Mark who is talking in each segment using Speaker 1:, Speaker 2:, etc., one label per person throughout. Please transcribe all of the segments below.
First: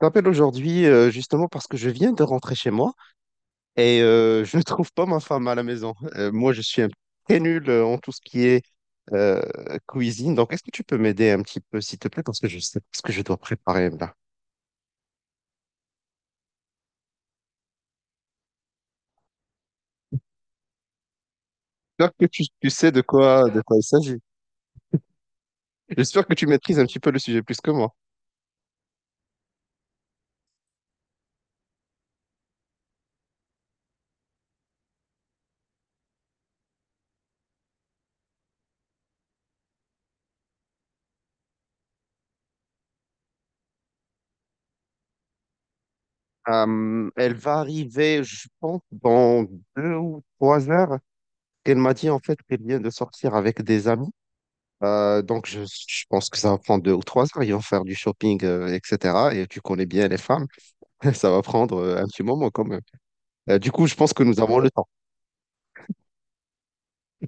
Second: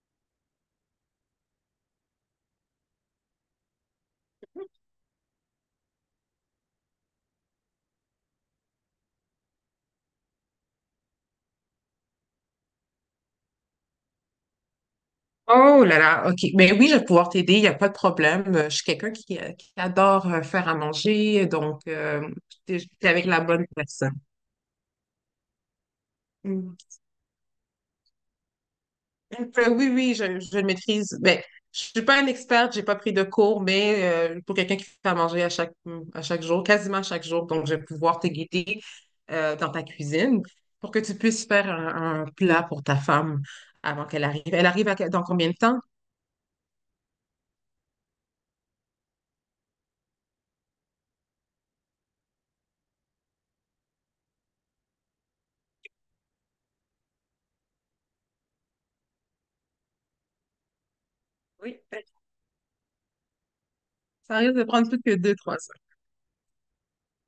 Speaker 1: T'appelle aujourd'hui, justement parce que je viens de rentrer chez moi et je ne trouve pas ma femme à la maison. Moi, je suis un très nul en tout ce qui est euh, cuisine. Donc, est-ce que tu peux m'aider un petit peu, s'il te plaît, parce que je sais pas ce que je dois préparer là.
Speaker 2: Oh là là, OK. Mais oui, je vais pouvoir t'aider, il n'y a pas de problème. Je suis quelqu'un. J'adore faire à manger, donc
Speaker 1: J'espère que tu
Speaker 2: j'étais
Speaker 1: sais de
Speaker 2: j'étais avec la
Speaker 1: quoi, de
Speaker 2: bonne
Speaker 1: quoi il
Speaker 2: personne.
Speaker 1: s'agit. J'espère que tu
Speaker 2: Mm.
Speaker 1: maîtrises un petit peu le sujet plus que moi.
Speaker 2: Donc, oui, oui, je le maîtrise. Ben, je suis pas une experte, j'ai pas pris de cours, mais pour quelqu'un qui fait à manger à chaque jour, quasiment à chaque jour, donc je vais pouvoir te guider dans ta cuisine pour que tu puisses faire un plat pour ta femme avant qu'elle arrive. Elle arrive dans combien de temps?
Speaker 1: Elle va arriver, je pense, dans 2 ou 3 heures. Elle m'a dit en fait qu'elle vient de sortir avec des amis. Donc je pense que ça va prendre 2 ou 3 heures. Ils vont faire du shopping, etc. Et tu connais bien les femmes. Ça va prendre
Speaker 2: Oui, ben,
Speaker 1: un petit moment quand même. Du coup, je pense que
Speaker 2: ça
Speaker 1: nous
Speaker 2: risque
Speaker 1: avons
Speaker 2: de
Speaker 1: le temps.
Speaker 2: prendre plus que deux, trois heures.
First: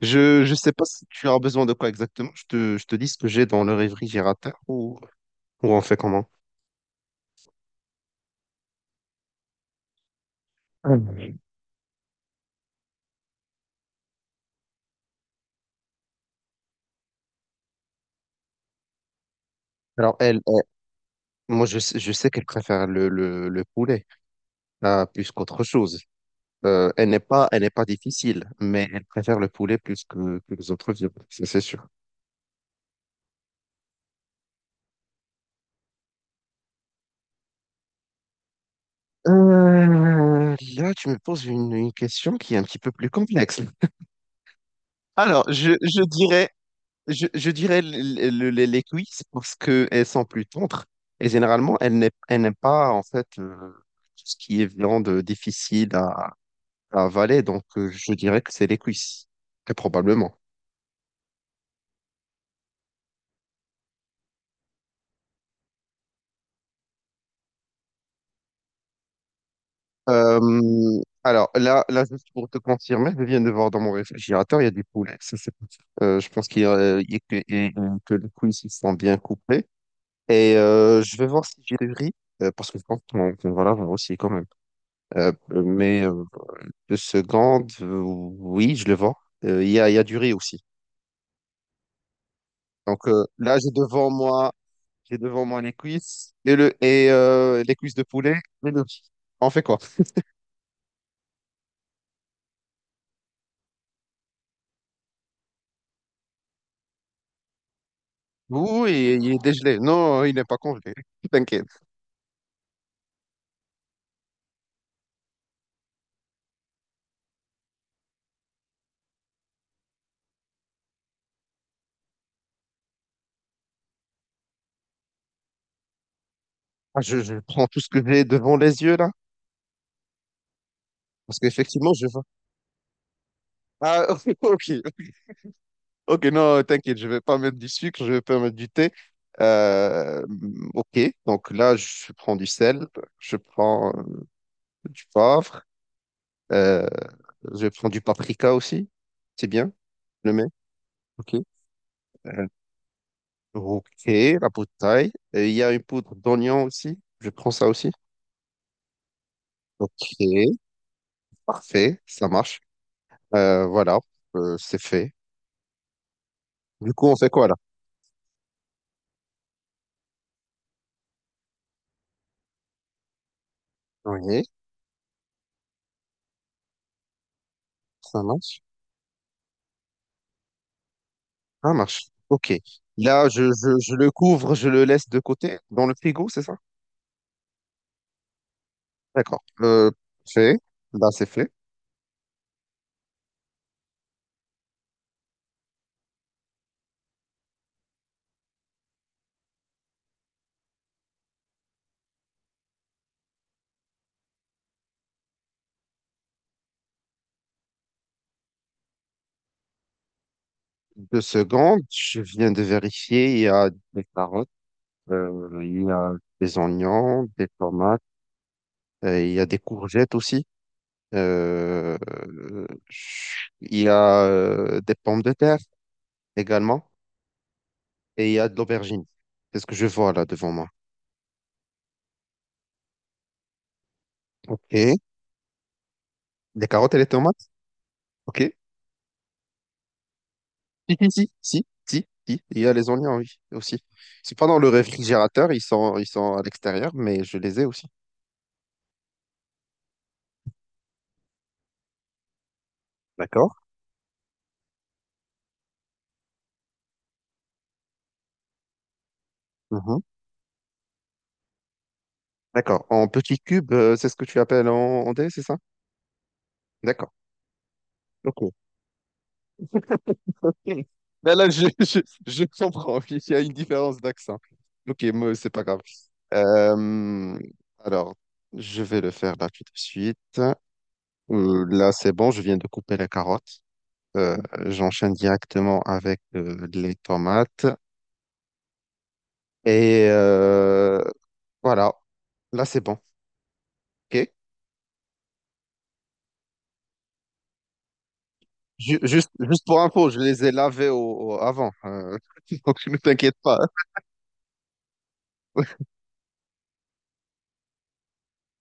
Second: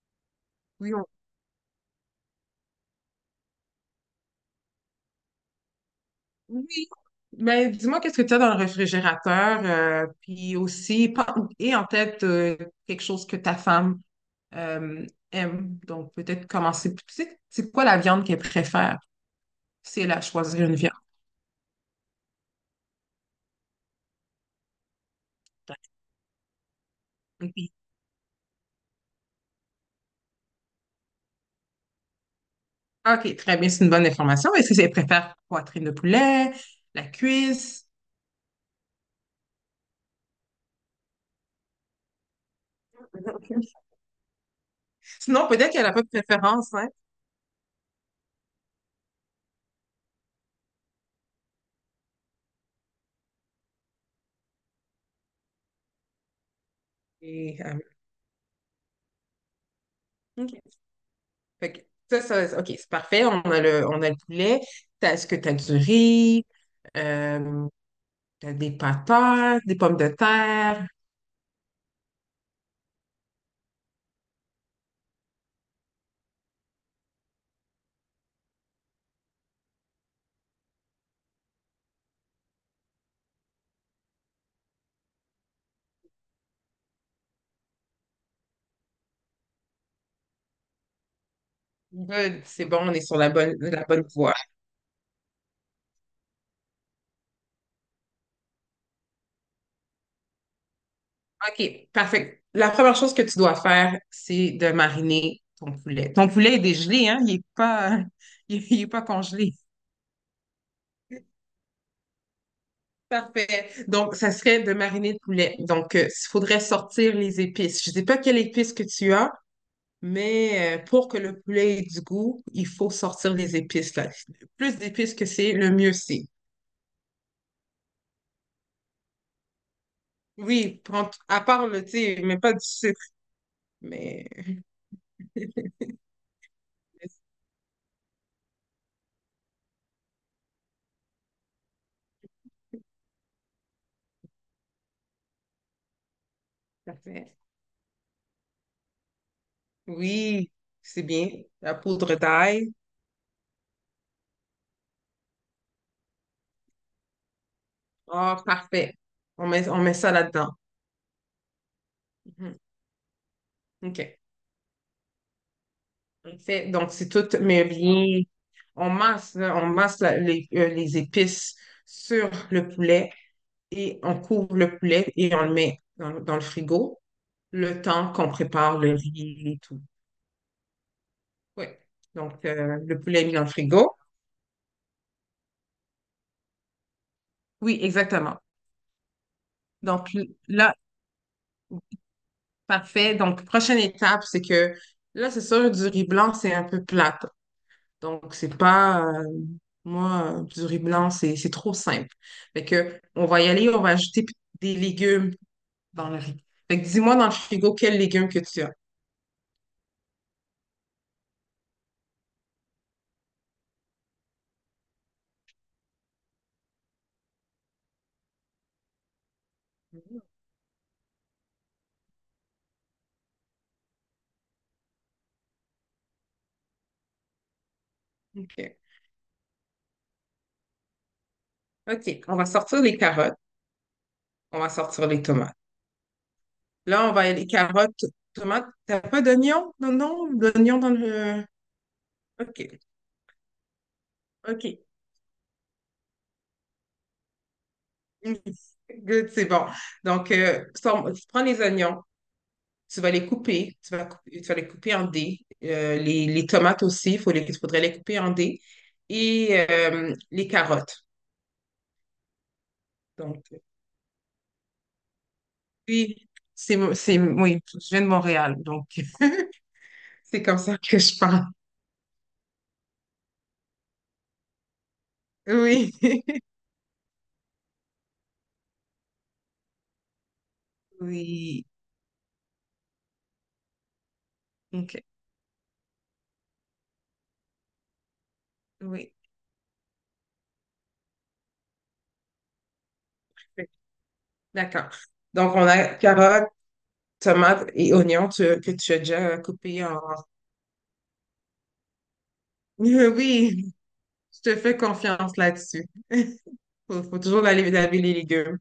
Speaker 1: Je sais pas
Speaker 2: Oui,
Speaker 1: si tu as besoin de quoi exactement. Je te dis ce que j'ai dans le réfrigérateur, ou on fait comment?
Speaker 2: oui. Mais dis-moi, qu'est-ce que tu as dans le réfrigérateur? Puis aussi, et en tête, quelque chose que ta femme euh, aime. Donc, peut-être commencer. Tu sais, c'est quoi la viande qu'elle préfère? Si elle
Speaker 1: Alors
Speaker 2: a choisi une viande.
Speaker 1: moi je sais qu'elle préfère le poulet, plus qu'autre chose. Elle n'est pas
Speaker 2: Ok.
Speaker 1: difficile, mais elle préfère le poulet plus que les autres viandes, ça c'est sûr.
Speaker 2: OK, très bien, c'est une bonne information. Est-ce qu'elle préfère poitrine de poulet, la cuisse?
Speaker 1: Là, tu me poses une question qui est un petit peu plus complexe.
Speaker 2: Sinon,
Speaker 1: Alors, je,
Speaker 2: peut-être qu'elle n'a
Speaker 1: je
Speaker 2: pas de
Speaker 1: dirais,
Speaker 2: préférence, hein?
Speaker 1: je, je dirais les cuisses parce qu'elles sont plus tendres et généralement, elles n'aiment pas en fait tout ce qui est viande difficile à avaler,
Speaker 2: Et,
Speaker 1: donc
Speaker 2: euh,
Speaker 1: je dirais que c'est les cuisses, très probablement.
Speaker 2: OK. Fait que ça, OK, c'est parfait. On a le poulet. Est-ce que tu as du riz? Euh, t'as des patates, des pommes de terre?
Speaker 1: Alors juste pour te confirmer, je viens de voir dans mon réfrigérateur, il y a du poulet. Ça, c'est pas ça. Je pense qu'il y a que, et, que les couilles ici sont bien coupées. Et je vais voir si j'ai du riz, parce que je pense qu'on va l'avoir aussi quand même. Mais 2 secondes, oui, je le vois. Il y a du riz aussi.
Speaker 2: Good, c'est bon, on est
Speaker 1: Donc
Speaker 2: sur la bonne,
Speaker 1: là, j'ai
Speaker 2: la bonne
Speaker 1: devant
Speaker 2: voie.
Speaker 1: moi, j'ai devant moi les cuisses et les cuisses de poulet et le riz. On fait quoi?
Speaker 2: OK, parfait. La première chose que tu dois faire, c'est de mariner ton poulet. Ton poulet est dégelé, hein? Il n'est pas, il est pas
Speaker 1: Oui, il est
Speaker 2: congelé.
Speaker 1: dégelé. Non, il n'est pas congelé. T'inquiète.
Speaker 2: Parfait. Donc, ça serait de mariner de poulet. Donc, il faudrait sortir les épices. Je ne sais pas quelles épices que tu as, mais pour que le poulet ait du goût, il faut sortir les épices. Là. Plus d'épices que c'est, le mieux c'est.
Speaker 1: Ah, je prends tout ce que j'ai devant les yeux là.
Speaker 2: Oui,
Speaker 1: Parce
Speaker 2: à part le
Speaker 1: qu'effectivement, je
Speaker 2: thé,
Speaker 1: vois.
Speaker 2: mais pas du sucre.
Speaker 1: Ah,
Speaker 2: Mais
Speaker 1: ok. Ok, non, t'inquiète, je vais pas mettre du sucre, je vais pas mettre du thé. Euh, ok, donc là, je prends du sel, je prends du poivre, euh,
Speaker 2: Parfait.
Speaker 1: je prends du paprika aussi. C'est bien, je le mets.
Speaker 2: Oui, c'est bien.
Speaker 1: Ok.
Speaker 2: La poudre
Speaker 1: Euh,
Speaker 2: d'ail.
Speaker 1: ok, la poudre taille. Et il y a une poudre d'oignon aussi. Je prends ça aussi.
Speaker 2: Ah, parfait. On met ça là-dedans.
Speaker 1: Ok, parfait, ça
Speaker 2: Mhm.
Speaker 1: marche. Voilà,
Speaker 2: OK.
Speaker 1: c'est fait.
Speaker 2: En fait, donc
Speaker 1: Du coup,
Speaker 2: c'est
Speaker 1: on
Speaker 2: tout
Speaker 1: fait quoi là?
Speaker 2: mais bien. On masse les épices sur le poulet et on
Speaker 1: Oui.
Speaker 2: couvre le poulet et on le met dans le frigo le temps
Speaker 1: Ça
Speaker 2: qu'on
Speaker 1: marche?
Speaker 2: prépare le riz et tout. Oui.
Speaker 1: Ça marche.
Speaker 2: Donc,
Speaker 1: Ok.
Speaker 2: le poulet est
Speaker 1: Là,
Speaker 2: mis
Speaker 1: je,
Speaker 2: dans le
Speaker 1: je, je
Speaker 2: frigo.
Speaker 1: le couvre, je le laisse de côté dans le frigo, c'est ça?
Speaker 2: Oui, exactement.
Speaker 1: D'accord.
Speaker 2: Donc,
Speaker 1: Fait.
Speaker 2: là,
Speaker 1: Là, c'est fait.
Speaker 2: parfait. Donc, prochaine étape, c'est que là, c'est sûr, du riz blanc, c'est un peu plate. Donc, c'est pas, moi, du riz blanc, c'est trop simple. Fait que, on va y aller, on va ajouter des légumes dans le riz. Fait que, dis-moi dans le frigo, quels légumes que tu as.
Speaker 1: 2 secondes. Je viens de vérifier. Il y a des carottes, il y a des oignons, des tomates, il y a des courgettes
Speaker 2: Mhm.
Speaker 1: aussi. Euh, il y a des pommes de terre également. Et il y a de
Speaker 2: OK.
Speaker 1: l'aubergine. C'est ce que je vois là devant moi.
Speaker 2: OK. On va sortir les carottes, on va
Speaker 1: Ok.
Speaker 2: sortir les tomates.
Speaker 1: Des carottes et les
Speaker 2: Là, on va y aller
Speaker 1: tomates?
Speaker 2: carottes,
Speaker 1: Ok.
Speaker 2: tomates. T'as pas d'oignon? Non, non, d'oignon dans
Speaker 1: Si, si,
Speaker 2: le...
Speaker 1: si, si, si, si, il y
Speaker 2: OK,
Speaker 1: a les oignons, oui, aussi. C'est pas dans le
Speaker 2: OK.
Speaker 1: réfrigérateur, ils sont à l'extérieur, mais je les ai aussi.
Speaker 2: Good, c'est bon. Donc, tu prends les oignons,
Speaker 1: D'accord.
Speaker 2: tu vas les couper en dés. Les tomates aussi, il faudrait les couper en dés. Et
Speaker 1: Mhm.
Speaker 2: les carottes.
Speaker 1: D'accord. En petit
Speaker 2: Donc,
Speaker 1: cube, c'est ce que tu appelles en dé, c'est ça?
Speaker 2: oui,
Speaker 1: D'accord.
Speaker 2: oui, je viens de
Speaker 1: Ok.
Speaker 2: Montréal, donc c'est
Speaker 1: Ok.
Speaker 2: comme ça que je
Speaker 1: Ben
Speaker 2: parle.
Speaker 1: là, je comprends. Il y a une différence d'accent. Ok, moi, c'est pas grave.
Speaker 2: Oui,
Speaker 1: Euh, alors, je vais le faire là tout de suite.
Speaker 2: oui,
Speaker 1: Là, c'est bon, je viens de couper la carotte. Euh,
Speaker 2: OK,
Speaker 1: J'enchaîne directement avec les tomates.
Speaker 2: oui.
Speaker 1: Et voilà, là c'est bon. Ok.
Speaker 2: D'accord. Donc, on a carottes, tomates et oignons que tu as
Speaker 1: Ju- juste,
Speaker 2: déjà
Speaker 1: juste pour
Speaker 2: coupés en...
Speaker 1: info, je les ai lavés avant. Donc ne t'inquiète pas, hein,
Speaker 2: Oui, je te fais confiance là-dessus. Faut toujours aller laver les légumes.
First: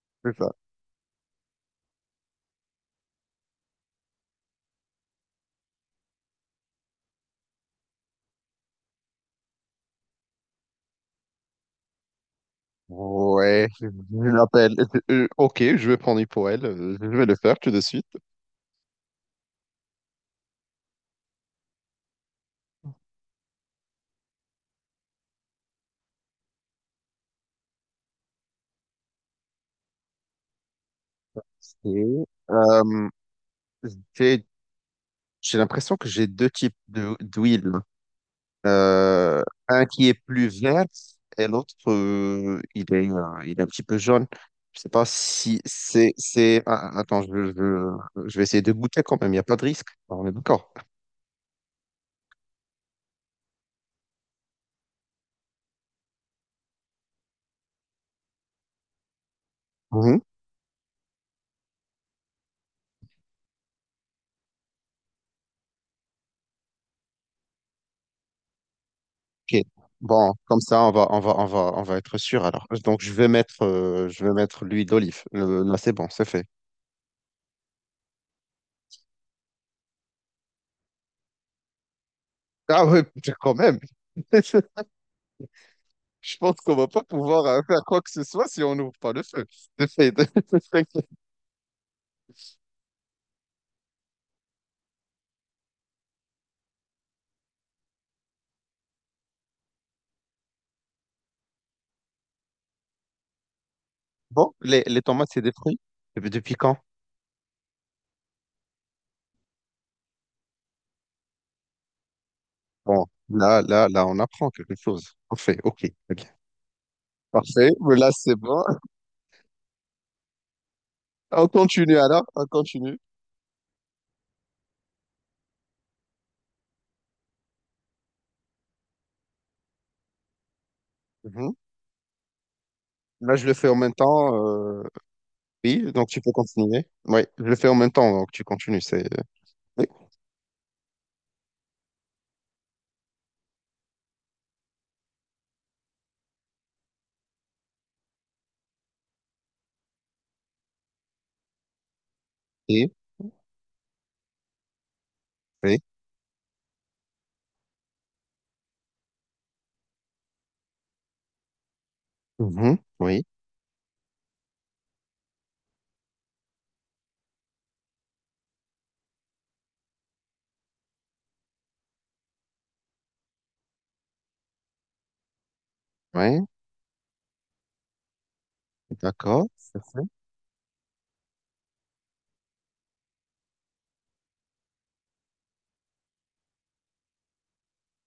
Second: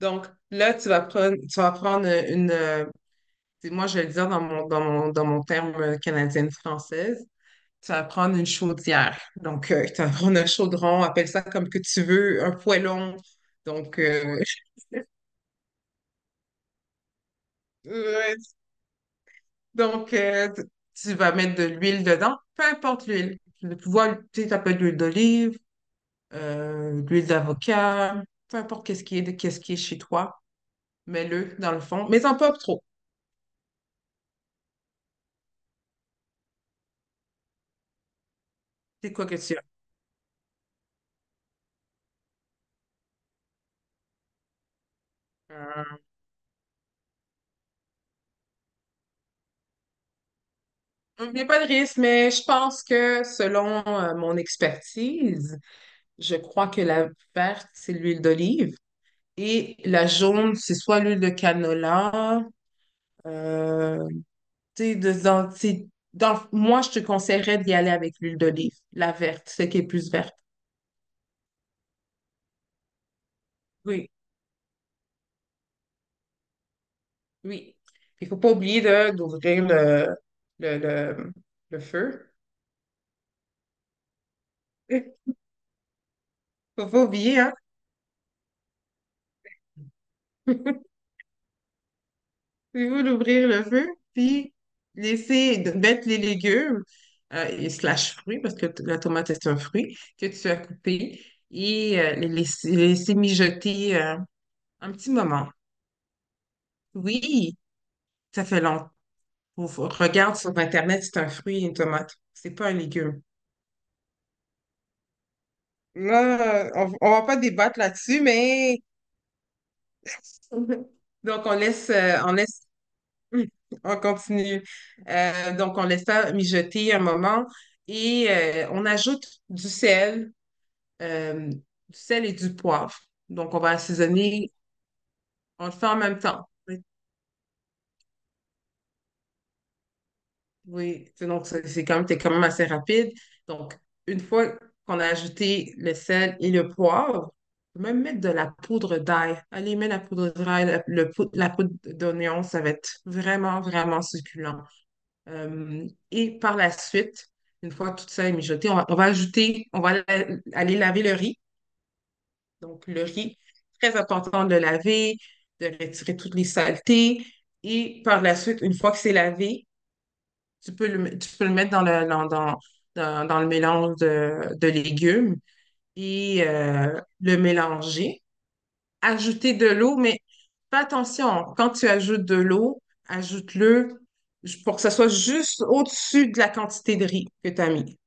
Speaker 2: Donc,
Speaker 1: c'est ça.
Speaker 2: là, tu vas prendre une... euh, Moi, je vais le dire dans mon terme canadienne-française. Tu vas prendre une chaudière. Donc, tu vas prendre un chaudron, appelle ça comme que tu veux, un poêlon.
Speaker 1: Ouais, je
Speaker 2: Donc,
Speaker 1: je l'appelle. Ok, je vais prendre pour elle. Je vais le faire tout de suite.
Speaker 2: ouais, donc tu vas mettre de l'huile dedans, peu importe l'huile. Tu sais, ça peut être de l'huile d'olive, l'huile d'avocat, peu importe qu'est-ce qui est chez toi, mets-le dans le
Speaker 1: Et,
Speaker 2: fond, mais en pas trop.
Speaker 1: euh, j'ai j'ai l'impression que j'ai deux types d'huile.
Speaker 2: C'est quoi que
Speaker 1: Euh,
Speaker 2: tu as?
Speaker 1: un qui est plus vert et l'autre, il est un petit peu jaune. Je sais pas si
Speaker 2: Euh,
Speaker 1: attends, je vais essayer de goûter quand même. Il n'y a pas de risque. Ah, on est d'accord.
Speaker 2: Il n'y a pas de risque, mais je pense que selon mon expertise, je crois que la verte, c'est l'huile d'olive et la
Speaker 1: Mhm.
Speaker 2: jaune, c'est soit l'huile de canola. Euh, tu sais, moi, je te conseillerais d'y aller avec l'huile d'olive, la verte,
Speaker 1: Ok.
Speaker 2: celle qui est plus
Speaker 1: Bon,
Speaker 2: verte.
Speaker 1: comme ça, on va être sûr. Alors, donc, je vais mettre, euh,
Speaker 2: Oui.
Speaker 1: je vais mettre l'huile d'olive. Là, c'est bon, c'est fait.
Speaker 2: Oui. Il faut pas oublier d'ouvrir le, le, le feu.
Speaker 1: Ah oui, quand même. Je pense qu'on
Speaker 2: Faut
Speaker 1: va pas
Speaker 2: pas oublier,
Speaker 1: pouvoir
Speaker 2: hein?
Speaker 1: faire quoi que ce soit si on n'ouvre pas le feu. C'est fait.
Speaker 2: Il faut d'ouvrir le feu, puis de mettre les légumes et slash fruits, parce que la tomate est un fruit que tu as coupé, et les laisser mijoter
Speaker 1: Bon, les,
Speaker 2: un
Speaker 1: les
Speaker 2: petit
Speaker 1: tomates, c'est
Speaker 2: moment.
Speaker 1: des fruits. Depuis quand?
Speaker 2: Oui, ça fait longtemps. Regarde sur Internet, c'est un fruit, une tomate. C'est pas un
Speaker 1: Bon,
Speaker 2: légume.
Speaker 1: on apprend quelque chose. Parfait, ok, très bien.
Speaker 2: Là, on va pas
Speaker 1: Parfait,
Speaker 2: débattre
Speaker 1: mais là,
Speaker 2: là-dessus,
Speaker 1: c'est bon.
Speaker 2: mais Mhm. Donc,
Speaker 1: On continue alors, on continue.
Speaker 2: on continue. Donc, on laisse ça mijoter un moment et on ajoute du sel, euh,
Speaker 1: Mhm.
Speaker 2: du sel et du poivre.
Speaker 1: Là, je le
Speaker 2: Donc, on
Speaker 1: fais
Speaker 2: va
Speaker 1: en même temps.
Speaker 2: assaisonner, on le fait
Speaker 1: Oui,
Speaker 2: en
Speaker 1: donc
Speaker 2: même
Speaker 1: tu peux
Speaker 2: temps. Oui,
Speaker 1: continuer. Oui, je le fais en même temps, donc tu continues. Oui,
Speaker 2: oui. Donc c'est quand même assez rapide. Donc, une fois qu'on a ajouté le sel et le poivre, on peut même mettre de la poudre d'ail. Allez, mets la poudre d'ail, la poudre d'oignon, ça va
Speaker 1: oui,
Speaker 2: être vraiment, vraiment succulent.
Speaker 1: oui.
Speaker 2: Et par la suite, une fois tout ça est mijoté, on va aller laver le riz.
Speaker 1: Mhm.
Speaker 2: Donc, le
Speaker 1: Oui,
Speaker 2: riz, très important de le laver, de retirer toutes les saletés. Et par la suite, une fois que c'est lavé, tu peux le mettre dans le, dans, dans, dans- dans le mélange de légumes et
Speaker 1: oui,
Speaker 2: le mélanger
Speaker 1: d'accord.
Speaker 2: ajouter de
Speaker 1: C'est
Speaker 2: l'eau,
Speaker 1: fait.
Speaker 2: mais fais attention, quand tu ajoutes de l'eau, ajoute-le pour que ça soit juste au-dessus de la quantité de riz que tu as mis.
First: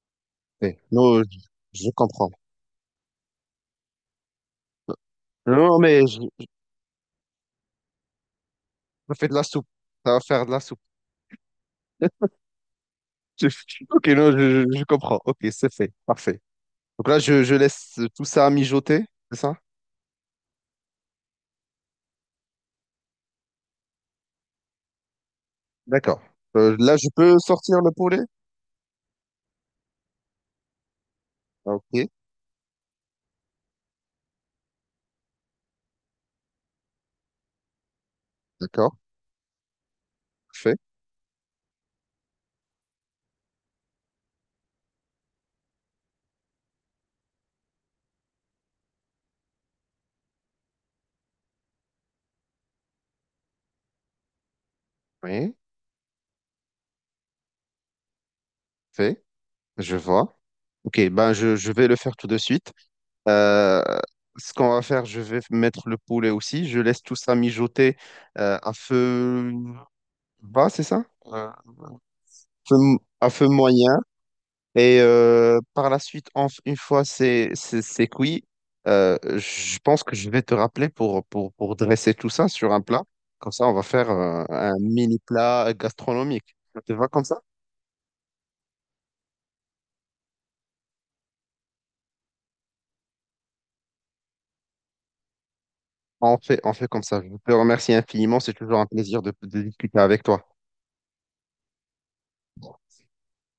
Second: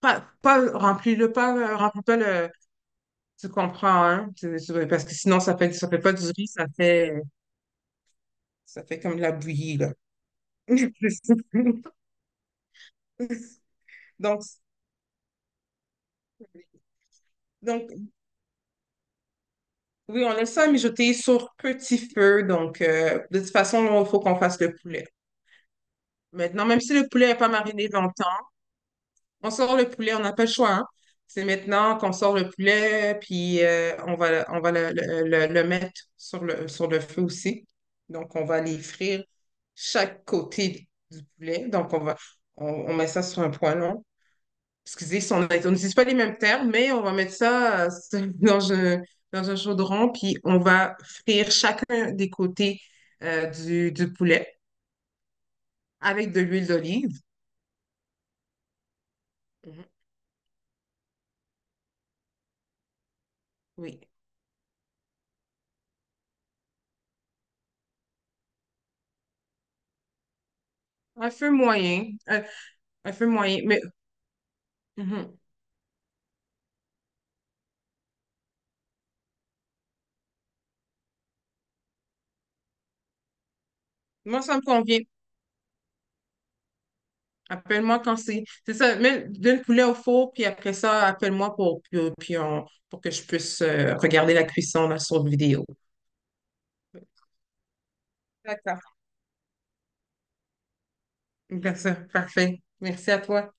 Speaker 2: Pas
Speaker 1: Oui. Non,
Speaker 2: remplis-le,
Speaker 1: je,
Speaker 2: pas,
Speaker 1: je
Speaker 2: remplis pas
Speaker 1: comprends.
Speaker 2: le. Tu comprends, hein? Parce que sinon, ça fait,
Speaker 1: Non,
Speaker 2: ça fait,
Speaker 1: mais
Speaker 2: pas
Speaker 1: je,
Speaker 2: du riz, ça fait
Speaker 1: je
Speaker 2: comme de
Speaker 1: fais
Speaker 2: la
Speaker 1: de la soupe.
Speaker 2: bouillie, là.
Speaker 1: Ça va faire de la soupe. Ok, non, je,
Speaker 2: Donc,
Speaker 1: je- je comprends. Ok, c'est fait. Parfait. Donc là, je
Speaker 2: donc,
Speaker 1: laisse tout ça mijoter, c'est ça?
Speaker 2: oui, on laisse ça mijoter sur petit feu. Donc, de toute façon, il faut qu'on fasse le poulet.
Speaker 1: D'accord.
Speaker 2: Maintenant, même si
Speaker 1: Là, je
Speaker 2: le poulet
Speaker 1: peux
Speaker 2: n'est pas
Speaker 1: sortir
Speaker 2: mariné
Speaker 1: le poulet?
Speaker 2: longtemps, on sort le poulet, on n'a pas le choix, hein. C'est
Speaker 1: Ah,
Speaker 2: maintenant
Speaker 1: ok,
Speaker 2: qu'on sort le poulet, puis on va le mettre sur le feu aussi. Donc, on va les
Speaker 1: d'accord.
Speaker 2: frire chaque
Speaker 1: Fait.
Speaker 2: côté du poulet. Donc, on met ça sur un poêlon. Excusez, si on n'utilise pas les mêmes termes, mais on va mettre ça dans un chaudron, puis on va frire chacun des côtés du poulet
Speaker 1: Oui,
Speaker 2: avec de l'huile d'olive.
Speaker 1: fait.
Speaker 2: Mhm.
Speaker 1: Je vois. Ok, ben je vais le faire tout de suite. Euh,
Speaker 2: Oui.
Speaker 1: Ce qu'on va faire, je vais mettre le poulet aussi. Je laisse tout ça mijoter à feu bas, c'est ça?
Speaker 2: Un feu moyen. Un- un feu
Speaker 1: À feu
Speaker 2: moyen.
Speaker 1: moyen. Et
Speaker 2: Mhm.
Speaker 1: par la suite, une fois c'est cuit, je pense que je vais te rappeler pour dresser tout ça sur un plat. Comme ça, on va faire
Speaker 2: Moi, ça me
Speaker 1: un
Speaker 2: convient.
Speaker 1: mini plat gastronomique. Ça te va comme ça?
Speaker 2: Appelle-moi quand c'est. C'est ça, donne le poulet au four, puis après ça, appelle-moi pour que je puisse regarder la cuisson là, sur vidéo.
Speaker 1: On fait comme ça. Je te remercie infiniment. C'est toujours
Speaker 2: D'accord.
Speaker 1: un plaisir de discuter avec toi.
Speaker 2: D'accord, parfait. Merci à toi.